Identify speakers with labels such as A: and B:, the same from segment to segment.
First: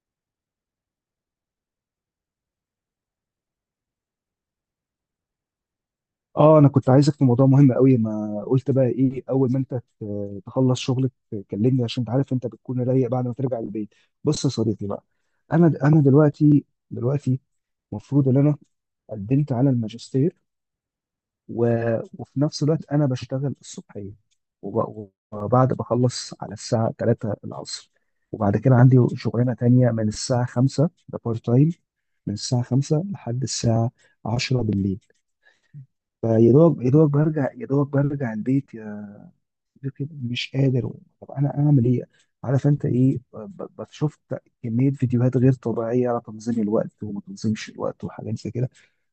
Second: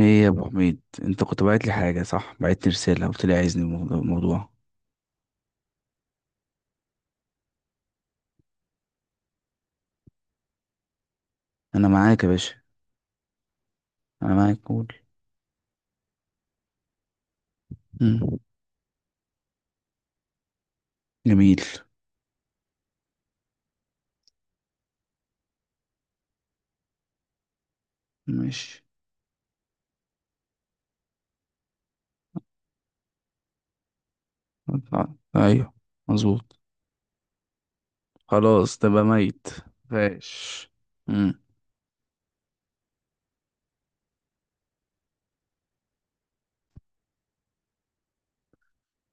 A: ايه يا ابو حميد، انت كنت باعت لي حاجه، صح؟ بعت لي رساله قلت لي عايزني الموضوع.
B: اه، انا كنت عايزك في موضوع مهم قوي. ما قلت بقى ايه؟ اول ما انت تخلص شغلك كلمني،
A: انا
B: عشان انت
A: معاك يا
B: عارف انت
A: باشا،
B: بتكون رايق بعد ما ترجع البيت.
A: انا
B: بص يا
A: معاك،
B: صديقي
A: قول.
B: بقى، انا دلوقتي المفروض ان
A: مم.
B: انا قدمت على الماجستير، و...
A: جميل.
B: وفي نفس الوقت انا بشتغل الصبحيه، وبعد بخلص على الساعه 3 العصر، وبعد كده
A: ماشي.
B: عندي شغلانه تانية من الساعه 5، ده بارت تايم، من الساعه 5 لحد الساعه 10 بالليل.
A: آه، ايوه،
B: فيا
A: مظبوط.
B: دوبك يا دوبك برجع البيت
A: خلاص تبقى
B: يا
A: ميت
B: صديقي، مش
A: فاش.
B: قادر. طب
A: مم.
B: انا اعمل ايه؟ عارف انت ايه، شفت كميه فيديوهات غير طبيعيه على تنظيم الوقت وما تنظيمش الوقت وحاجات زي كده،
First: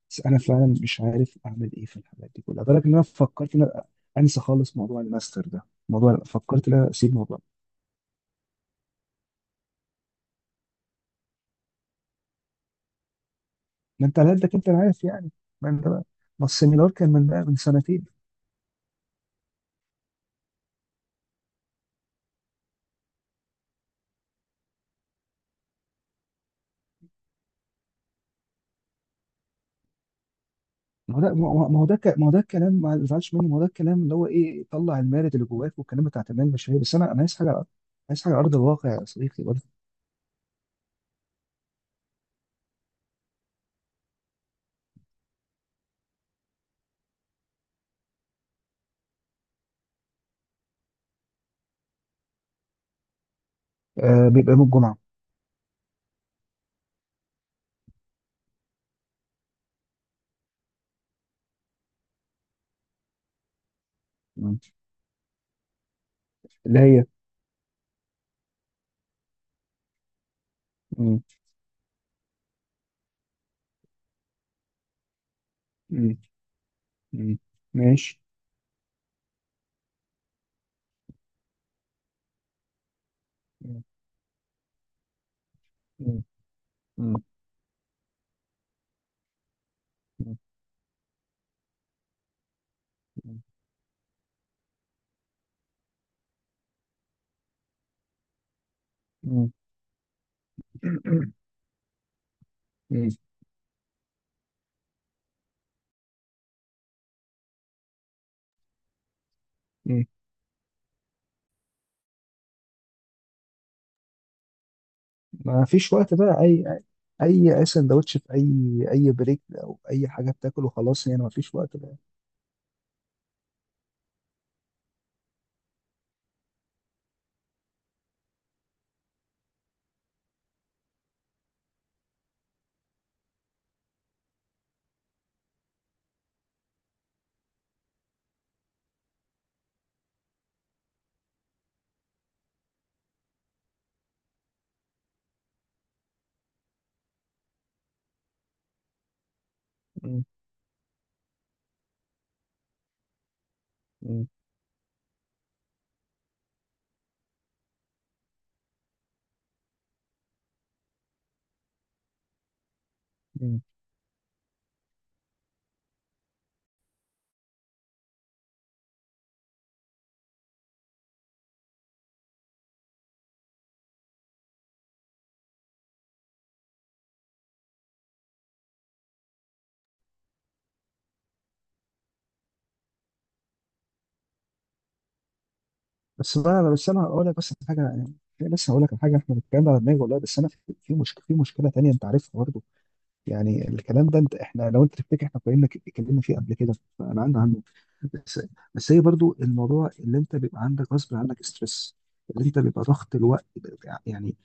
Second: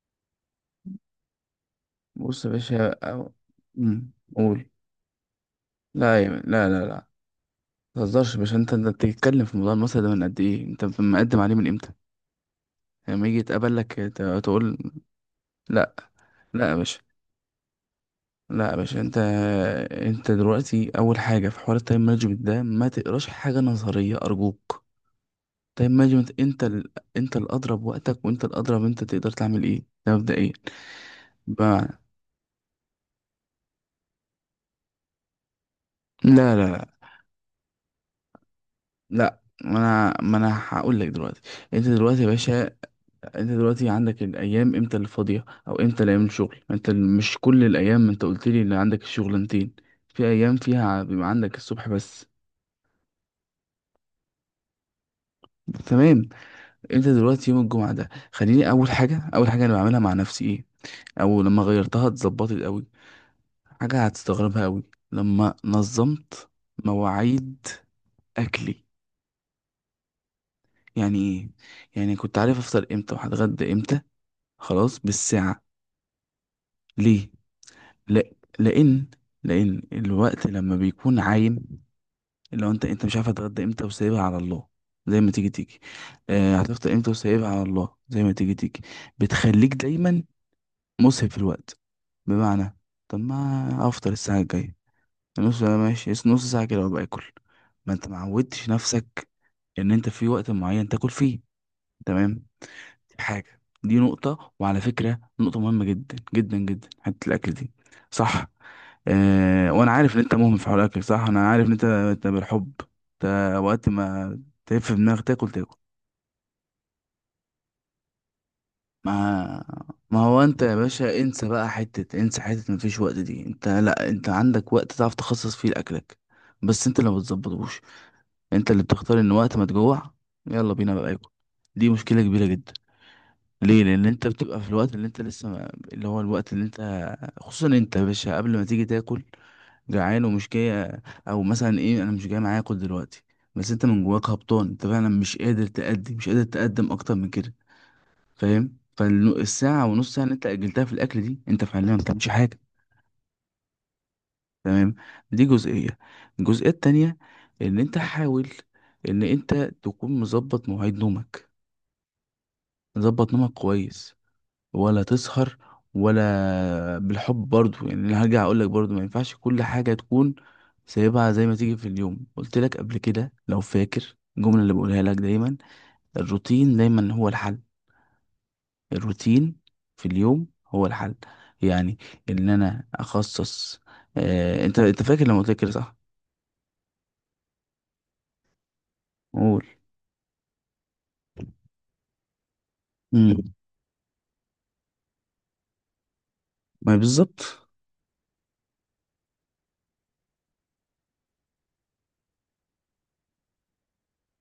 B: بس انا فعلا مش عارف اعمل ايه في الحاجات دي
A: بص يا
B: كلها. بالك
A: باشا،
B: ان انا فكرت ان أنا
A: مم.
B: انسى
A: قول.
B: خالص موضوع الماستر ده، موضوع فكرت
A: لا
B: ان
A: لا
B: انا
A: لا.
B: اسيب الموضوع.
A: متهزرش يا باشا، انت بتتكلم في موضوع المسألة ده من قد ايه؟ انت مقدم عليه من امتى؟ لما يجي يتقبل لك
B: ما انت على قدك انت،
A: تقول.
B: أنا عارف يعني. ما انت
A: لا.
B: بقى، ما
A: لا يا
B: السيمينار
A: باشا،
B: كان من بقى من سنتين.
A: لا يا باشا، انت. انت دلوقتي اول حاجه، في حوار التايم مانجمنت ده، ما تقراش حاجه نظريه ارجوك. تايم مانجمنت. انت الاضرب وقتك، وانت الاضرب انت تقدر تعمل ايه، ده مبدئيا.
B: ما هو ده ما هو ما
A: ب...
B: هو ده ك- ما هو ده الكلام، ما تزعلش منه، ما هو ده الكلام اللي هو ايه، طلع المارد اللي جواك والكلام بتاع تمام،
A: لا لا
B: مش هي،
A: لا.
B: بس انا عايز حاجه على ارض الواقع يا
A: لا،
B: صديقي برضه.
A: ما انا هقول لك دلوقتي. انت دلوقتي يا باشا، انت دلوقتي عندك الايام امتى اللي فاضيه، او امتى اللي ايام الشغل، مش كل الايام، انت قلت لي اللي عندك الشغلانتين، في ايام فيها بيبقى عندك الصبح بس.
B: آه، بيبقى يوم الجمعه.
A: تمام. انت دلوقتي يوم الجمعه ده، خليني اول حاجه انا بعملها مع نفسي ايه، او لما غيرتها اتظبطت قوي، حاجه
B: مم.
A: هتستغربها قوي. لما نظمت
B: اللي هي.
A: مواعيد اكلي. يعني
B: مم.
A: ايه؟ يعني كنت عارف افطر امتى وهتغدى امتى، خلاص بالساعه.
B: مم.
A: ليه؟
B: مم. ماشي.
A: لا، لان، لان الوقت لما بيكون عايم، اللي هو انت مش عارف هتغدى امتى
B: مم.
A: وسايبها على الله، زي ما تيجي تيجي.
B: مم.
A: آه، هتفطر امتى
B: مم.
A: وسايبها على الله زي ما تيجي تيجي. بتخليك دايما
B: مم.
A: مسهب في الوقت. بمعنى، طب ما افطر الساعة الجاية، نص ساعة ماشي، نص ساعة كده وابقى اكل. ما انت ما عودتش نفسك
B: مم.
A: ان انت في وقت معين تاكل فيه. تمام.
B: مم.
A: دي حاجة، دي نقطة، وعلى فكرة نقطة مهمة جدا جدا جدا، حتة الاكل دي. صح. آه، وانا
B: مم.
A: عارف ان انت مهمل في حوار الاكل، صح، انا عارف ان انت بالحب، انت وقت ما تلف في دماغك تاكل
B: ما
A: تاكل.
B: فيش وقت بقى، اي سندوتش، في اي بريك
A: ما،
B: او اي
A: ما
B: حاجه
A: هو انت
B: بتاكله
A: يا
B: خلاص
A: باشا
B: يعني، ما
A: انسى
B: فيش
A: بقى،
B: وقت بقى.
A: حتة انسى حتة مفيش وقت دي، انت لا، انت عندك وقت تعرف تخصص فيه لأكلك، بس انت اللي ما بتظبطوش، انت اللي بتختار ان وقت ما تجوع يلا بينا بقى اكل. دي مشكلة كبيرة جدا. ليه؟ لان انت بتبقى في الوقت اللي انت لسه ما... اللي هو الوقت اللي انت، خصوصا انت يا باشا قبل ما تيجي تاكل جعان ومش جاي، او مثلا ايه، انا مش جاي معايا اكل دلوقتي، بس انت من جواك هبطان، انت فعلا مش قادر تأدي، مش قادر تقدم اكتر من كده. فاهم؟ فالساعة ونص ساعة
B: مم.
A: اللي انت أجلتها في الأكل دي، انت فعليا ما بتعملش حاجة. تمام. دي جزئية. الجزئية التانية، إن انت حاول إن انت تكون مظبط مواعيد نومك، مظبط نومك
B: مم.
A: كويس، ولا تسهر، ولا بالحب برضو، يعني انا هرجع أقولك برضو ما ينفعش كل حاجة تكون سايبها زي ما تيجي في اليوم. قلت لك قبل كده لو فاكر الجملة اللي بقولها لك دايما، الروتين دايما هو الحل، الروتين في اليوم هو الحل. يعني ان انا اخصص. آه، انت فاكر لما قلت لك كده، صح؟
B: بس بقى، بس انا هقول لك بس حاجه يعني، لسه هقول لك على حاجه، احنا بنتكلم
A: قول.
B: على دماغي والله. بس انا في مشكله تانيه انت عارفها برضه.
A: امم.
B: يعني الكلام ده، انت احنا لو انت تفتكر احنا اتكلمنا فيه قبل كده،
A: ما
B: فانا عندي عنه.
A: بالظبط.
B: بس، بس هي برضه الموضوع اللي انت بيبقى عندك غصب عنك ستريس، اللي انت بيبقى ضغط الوقت يعني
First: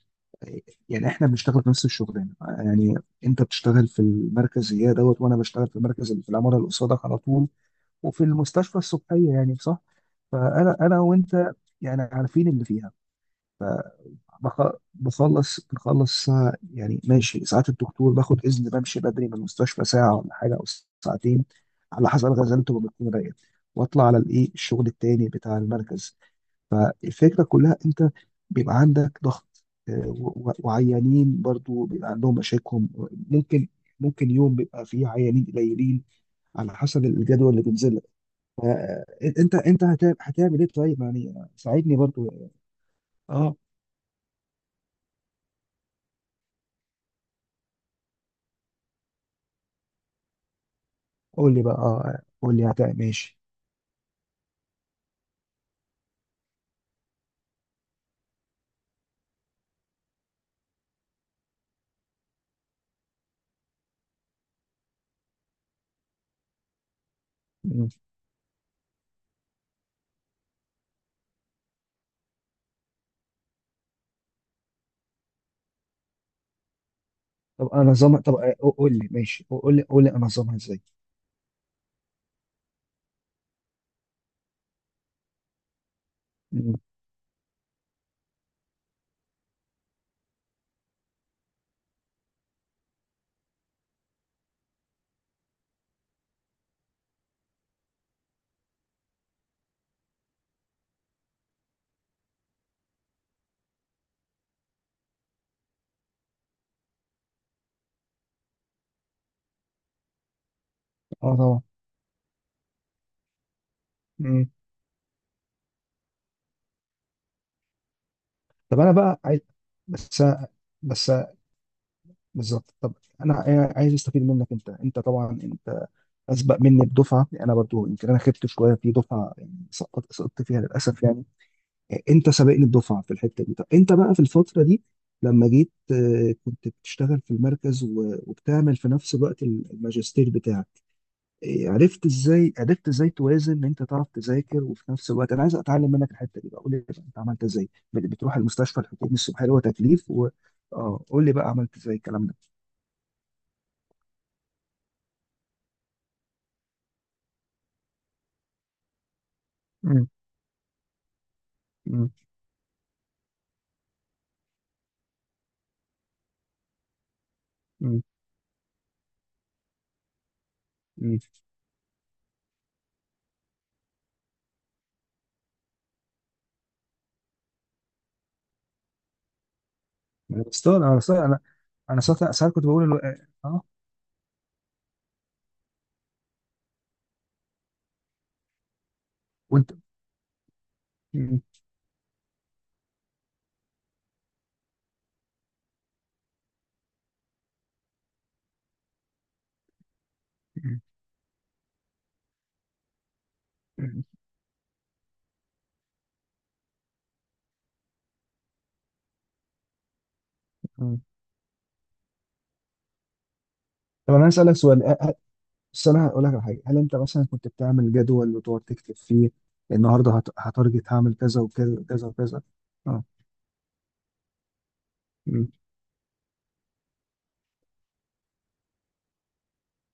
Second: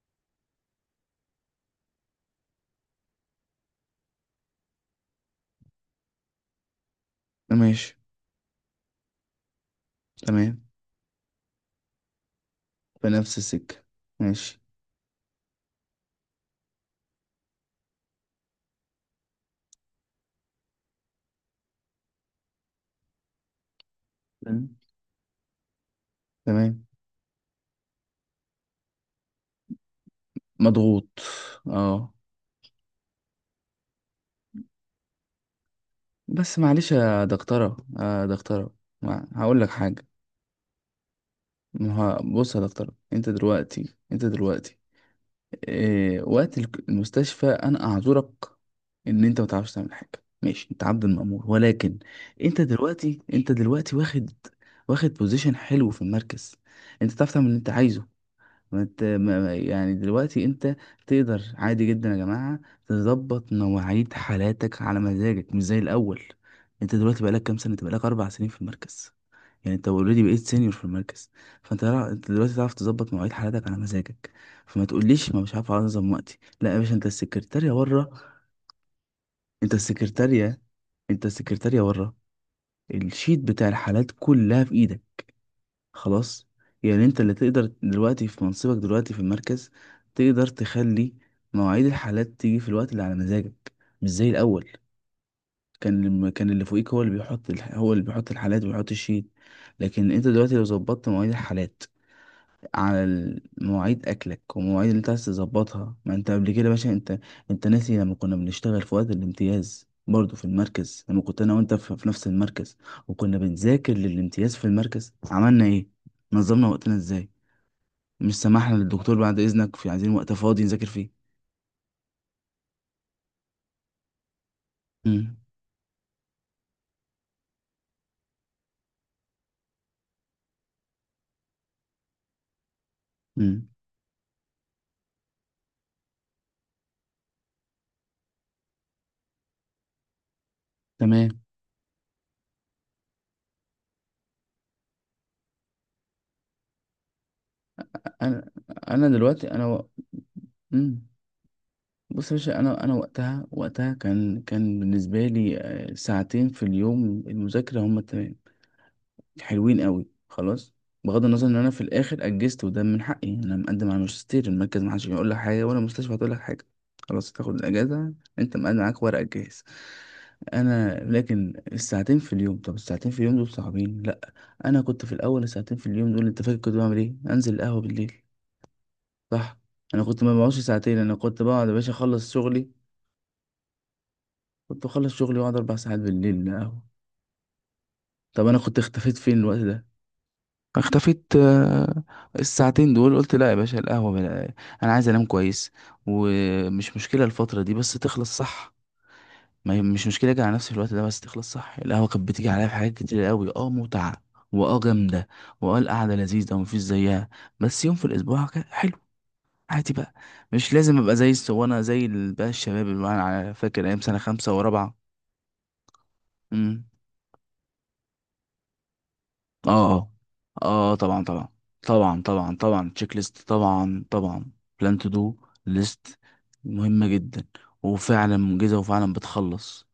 B: يعني احنا بنشتغل في نفس الشغلانه يعني، انت بتشتغل في المركز يا دوت، وانا بشتغل في المركز اللي في العماره اللي قصادك على طول،
A: ماشي.
B: وفي المستشفى الصبحيه، يعني صح.
A: تمام.
B: فانا انا وانت، يعني عارفين اللي فيها.
A: في نفس السكه. ماشي.
B: بخلص ساعة يعني ماشي، ساعات الدكتور باخد اذن بمشي بدري من المستشفى ساعه ولا حاجه او ساعتين، على حسب غزلته وبكون رايق، واطلع على الايه،
A: تمام.
B: الشغل التاني بتاع المركز.
A: تمام.
B: الفكره كلها انت بيبقى عندك ضغط، آه،
A: مضغوط.
B: وعيانين برضو بيبقى
A: اه.
B: عندهم مشاكل، ممكن ممكن يوم بيبقى فيه عيانين قليلين،
A: بس
B: على
A: معلش
B: حسب
A: يا
B: الجدول اللي
A: دكتوره
B: بينزل.
A: يا دكتوره،
B: آه، انت
A: هقول لك
B: انت
A: حاجه.
B: هتعمل ايه طيب يعني؟
A: ما
B: ساعدني
A: هو-
B: برضو.
A: بص يا دكتوره، انت
B: اه
A: دلوقتي انت دلوقتي إيه وقت المستشفى، انا اعذرك ان انت ما تعرفش تعمل حاجه، ماشي، انت عبد المأمور،
B: قول لي بقى،
A: ولكن
B: اه قول
A: انت
B: لي هتعمل
A: دلوقتي،
B: ماشي.
A: انت دلوقتي واخد بوزيشن حلو في المركز، انت تعرف تعمل اللي انت عايزه. ما انت، يعني دلوقتي انت تقدر عادي جدا يا جماعه تظبط مواعيد حالاتك على مزاجك، مش زي الاول. انت دلوقتي بقالك كام سنه، انت
B: مم.
A: بقالك 4 سنين في المركز، يعني انت اوريدي بقيت سينيور في المركز. فانت لا- انت دلوقتي تعرف تظبط مواعيد حالاتك على مزاجك. فما تقوليش ما مش عارف انظم وقتي، لا يا باشا، انت
B: طب
A: السكرتارية
B: انا
A: بره،
B: نظامها، طب آه، قول لي ماشي،
A: انت
B: قول لي انا نظامها
A: السكرتارية
B: ازاي.
A: انت السكرتارية بره، الشيت بتاع الحالات كلها في ايدك، خلاص.
B: مم.
A: يعني انت اللي تقدر دلوقتي في منصبك، دلوقتي في المركز، تقدر تخلي مواعيد الحالات تيجي في الوقت اللي على مزاجك، مش زي الاول، كان اللي فوقيك هو اللي بيحط هو اللي بيحط الحالات وبيحط الشيت. لكن انت دلوقتي لو ظبطت مواعيد الحالات على مواعيد اكلك ومواعيد اللي انت عايز تظبطها. ما انت قبل كده يا باشا انت، انت ناسي لما كنا بنشتغل في وقت الامتياز برضه في المركز، لما
B: اه
A: كنت انا
B: طبعا.
A: وانت في نفس المركز، وكنا بنذاكر
B: مم.
A: للامتياز في المركز، عملنا ايه؟ نظمنا وقتنا ازاي؟ مش سمحنا
B: طب انا
A: للدكتور
B: بقى
A: بعد
B: عايز
A: اذنك في، عايزين
B: بس
A: وقت فاضي نذاكر
B: بس
A: فيه.
B: بالظبط طب انا عايز استفيد منك. انت طبعا
A: امم.
B: انت اسبق مني بدفعه، انا برضو يمكن انا خدت شويه في دفعه يعني، سقطت فيها للاسف يعني. انت سابقني الدفعه في الحته دي. طب
A: امم.
B: انت بقى في الفتره دي لما جيت، آه، كنت بتشتغل في المركز وبتعمل في نفس الوقت الماجستير بتاعك.
A: تمام.
B: إيه، عرفت ازاي توازن ان انت تعرف تذاكر وفي نفس الوقت؟ انا عايز اتعلم منك الحته دي بقى، قول لي بقى انت عملت ازاي. بتروح
A: انا
B: المستشفى
A: انا
B: الحكومي الصبح
A: دلوقتي
B: اللي هو تكليف،
A: مم.
B: اه قول لي بقى عملت ازاي الكلام
A: بص
B: ده.
A: يا باشا، انا وقتها، وقتها كان بالنسبه لي، ساعتين في اليوم المذاكره هم التمام، حلوين
B: مم.
A: قوي، خلاص. بغض النظر ان انا في
B: مم.
A: الاخر اجزت، وده من حقي، انا مقدم على الماجستير، المركز ما حدش هيقول لك حاجه، ولا المستشفى هتقول لك حاجه، خلاص تاخد
B: مم.
A: الاجازه، انت مقدم، معاك ورقك جاهز. انا
B: مم.
A: لكن الساعتين في اليوم، طب الساعتين في اليوم دول صعبين؟ لا. انا كنت في الاول الساعتين في اليوم دول، انت فاكر كنت بعمل ايه؟ انزل القهوه بالليل، صح؟ انا كنت ما
B: انا
A: بقعدش
B: بستغرب انا
A: ساعتين، انا
B: بستغرب انا
A: كنت بقعد يا باشا
B: انا
A: اخلص
B: ساعات كنت
A: شغلي،
B: بقول اه،
A: كنت اخلص شغلي واقعد 4 ساعات بالليل القهوه. طب انا كنت اختفيت فين الوقت
B: وانت.
A: ده؟ اختفيت.
B: مم.
A: الساعتين دول قلت لا يا باشا القهوة انا عايز انام كويس، ومش مشكلة الفترة دي بس تخلص، صح؟ ما هي مش مشكلة اجي على نفسي في
B: مم.
A: الوقت ده بس تخلص، صح؟ القهوة كانت بتيجي عليا في حاجات كتير قوي، اه متعة، واه جامدة، واه القعدة لذيذة ومفيش زيها. بس يوم في الاسبوع كان حلو، عادي بقى، مش لازم
B: مم.
A: ابقى زي الصوانة، بقى الشباب اللي انا فاكر ايام
B: طب
A: سنة
B: انا عايز
A: خمسة
B: اسالك
A: ورابعة.
B: سؤال، بس انا هقول لك على حاجه، هل انت مثلا كنت بتعمل جدول وتقعد تكتب فيه
A: اه. اه.
B: النهارده، هت- هتارجت
A: آه،
B: هعمل
A: طبعا
B: كذا
A: طبعا
B: وكذا وكذا
A: طبعا.
B: وكذا؟
A: طبعا طبعا،
B: اه.
A: تشيك ليست، طبعا طبعا. بلان تو دو
B: مم.
A: ليست، مهمة جدا، وفعلا منجزة، وفعلا بتخلص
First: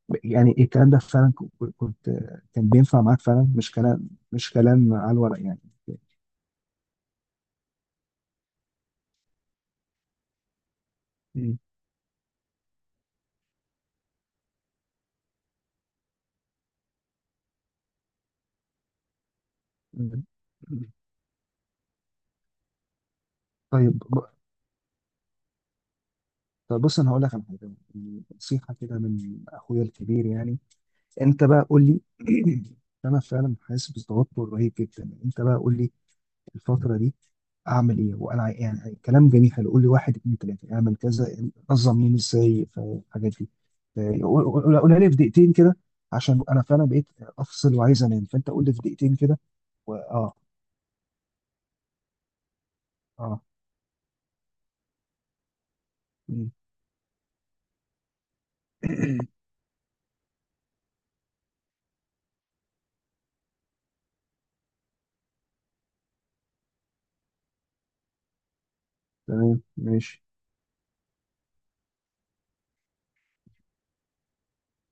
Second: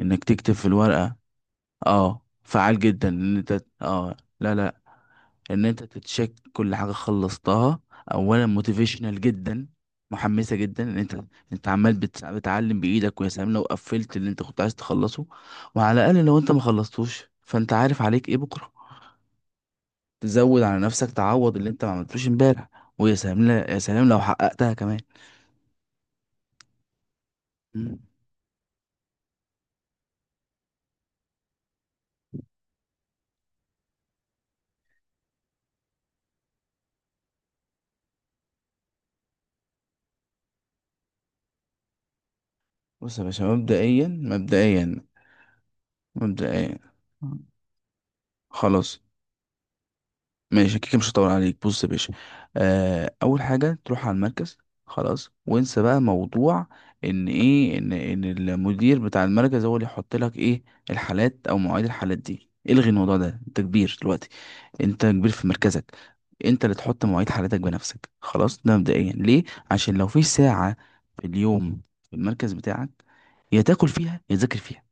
A: انك تكتب
B: يعني
A: في
B: الكلام ده
A: الورقة.
B: فعلا، كنت
A: اه،
B: كان
A: فعال
B: بينفع
A: جدا،
B: معاك
A: ان
B: فعلا،
A: انت،
B: مش كلام
A: اه،
B: مش
A: لا لا،
B: كلام على الورق يعني.
A: ان انت تتشيك كل حاجة خلصتها، اولا موتيفيشنال جدا، محمسة جدا ان انت،
B: مم.
A: انت عمال بتعلم بايدك، ويا سلام لو قفلت اللي انت كنت عايز تخلصه. وعلى الاقل لو انت ما خلصتوش، فانت عارف عليك ايه بكرة،
B: مم.
A: تزود على نفسك تعوض اللي انت ما عملتوش امبارح. ويا سلام، لا يا
B: طيب،
A: سلام لو حققتها كمان.
B: طب بص انا هقول لك على حاجه،
A: مم.
B: نصيحه كده من اخويا الكبير يعني. انت بقى قول لي انا فعلا حاسس بتوتر رهيب جدا. انت بقى قول لي الفترة دي اعمل ايه وانا يعني كلام جميل حلو، قول لي واحد اتنين تلاته اعمل كذا، نظم يومي ازاي في
A: بص يا
B: الحاجات
A: باشا،
B: دي.
A: مبدئيا،
B: قولها
A: مبدئيا،
B: لي في دقيقتين كده، عشان انا
A: مبدئيا،
B: فعلا بقيت افصل وعايز انام، فانت قول لي في
A: خلاص،
B: دقيقتين كده. اه.
A: ماشي كده مش هطول عليك. بص يا باشا، آه،
B: اه.
A: اول حاجه تروح على المركز، خلاص، وانسى بقى
B: مم.
A: موضوع ان ايه، ان المدير بتاع المركز هو اللي يحط لك ايه، الحالات او مواعيد الحالات دي، الغي الموضوع ده، انت كبير دلوقتي، انت كبير في مركزك، انت اللي تحط مواعيد حالتك بنفسك، خلاص. ده مبدئيا، ليه؟
B: تمام،
A: عشان لو
B: ماشي.
A: في ساعة في اليوم في المركز بتاعك، يا تاكل فيها يا تذاكر فيها،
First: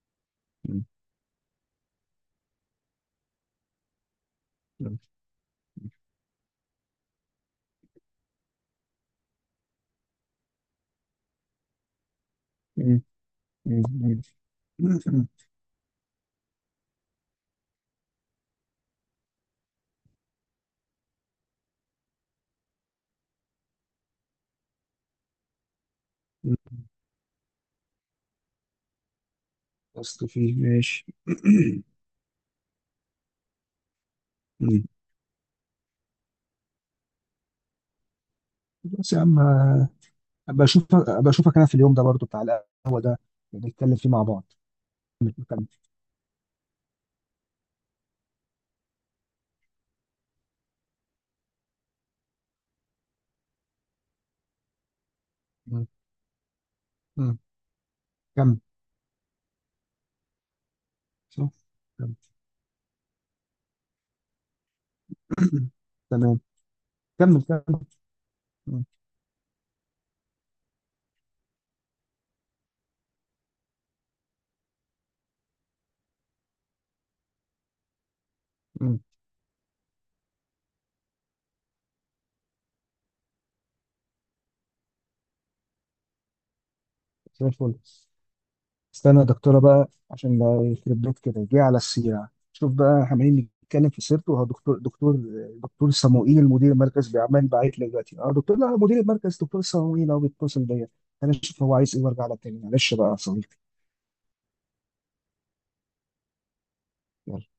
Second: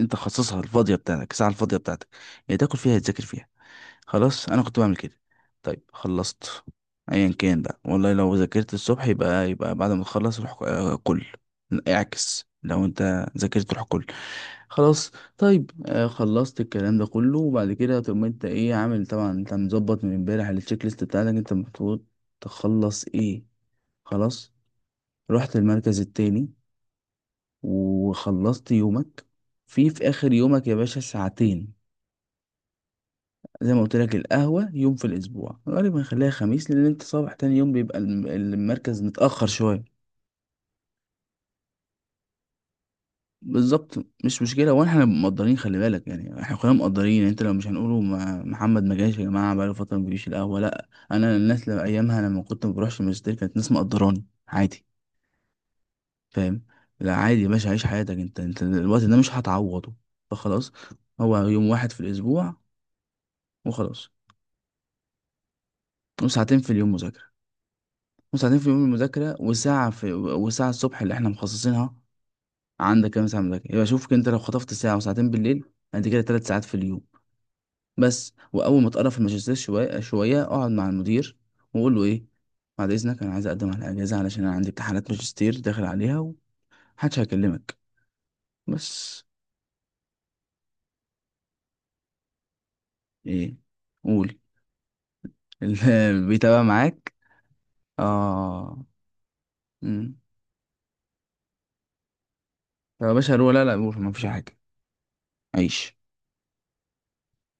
A: انت خصصها،
B: مم.
A: الفاضية بتاعتك، الساعة الفاضية بتاعتك، يا تاكل فيها يا تذاكر فيها، خلاص. انا كنت بعمل
B: مم.
A: كده. طيب، خلصت، ايا كان بقى والله، لو ذاكرت الصبح يبقى بعد ما تخلص روح كل. اعكس، لو
B: مم.
A: انت ذاكرت روح
B: مم.
A: كل، خلاص.
B: مم.
A: طيب، خلصت الكلام ده كله، وبعد كده تقوم انت ايه عامل؟ طبعا انت مظبط من امبارح التشيك ليست بتاعتك، انت المفروض تخلص ايه، خلاص، رحت المركز التاني
B: مم.
A: وخلصت يومك. في
B: اصل
A: اخر
B: فيه
A: يومك يا باشا
B: ماشي.
A: ساعتين. زي ما قلت لك، القهوة
B: مم.
A: يوم في الأسبوع، غالبا هنخليها خميس، لأن أنت صباح تاني يوم بيبقى المركز
B: بس يا عم،
A: متأخر شويه.
B: ابقى اشوفك ابقى اشوفك انا في اليوم ده برضو بتاع القهوه ده، نتكلم
A: بالظبط.
B: فيه مع
A: مش
B: بعض.
A: مشكلة، وإحنا
B: كمل
A: مقدرين،
B: كمل.
A: خلي بالك، يعني إحنا كلنا مقدرين يعني. أنت لو مش هنقوله ما محمد ما جاش يا جماعة بقاله فترة ما بيجيش القهوة، لأ، أنا الناس لما أيامها لما كنت ما بروحش الماجستير، كانت ناس مقدراني عادي.
B: مم.
A: فاهم؟ لا،
B: مم.
A: عادي يا باشا، عيش حياتك، أنت
B: كمل.
A: أنت الوقت ده مش هتعوضه. فخلاص، هو
B: صح.
A: يوم واحد في
B: تمام.
A: الأسبوع، وخلاص.
B: تمام.
A: وساعتين في اليوم مذاكرة،
B: كمل كمل.
A: وساعتين في يوم
B: مم.
A: المذاكرة، وساعة في، وساعة الصبح اللي احنا مخصصينها، عندك كام ساعة مذاكرة؟ يبقى شوف انت، لو خطفت ساعة وساعتين بالليل، انت كده 3 ساعات في اليوم، بس. وأول ما
B: مم.
A: تقرب في الماجستير شوية شوية، اقعد مع المدير وقول له ايه، بعد إذنك أنا عايز أقدم على أجازة علشان أنا عندي امتحانات ماجستير داخل عليها، ومحدش
B: زي الفل.
A: هيكلمك.
B: استنى
A: بس
B: يا دكتوره بقى، عشان ده يخرب بيت كده جه على السيره، شوف بقى احنا عمالين
A: ايه،
B: نتكلم في
A: قول.
B: سيرته. هو دكتور، دكتور
A: اللي
B: دكتور صموئيل
A: بيتابع
B: مدير المركز
A: معاك.
B: بيعمل، باعت لي دلوقتي، اه لا،
A: اه.
B: مدير المركز دكتور صموئيل
A: مم.
B: هو بيتصل بيا. انا اشوف هو عايز ايه وارجع لك تاني، معلش
A: طب
B: بقى
A: يا
B: يا
A: باشا هروح.
B: صديقي.
A: لا لا، قول، مفيش حاجة. عيش.
B: يلا.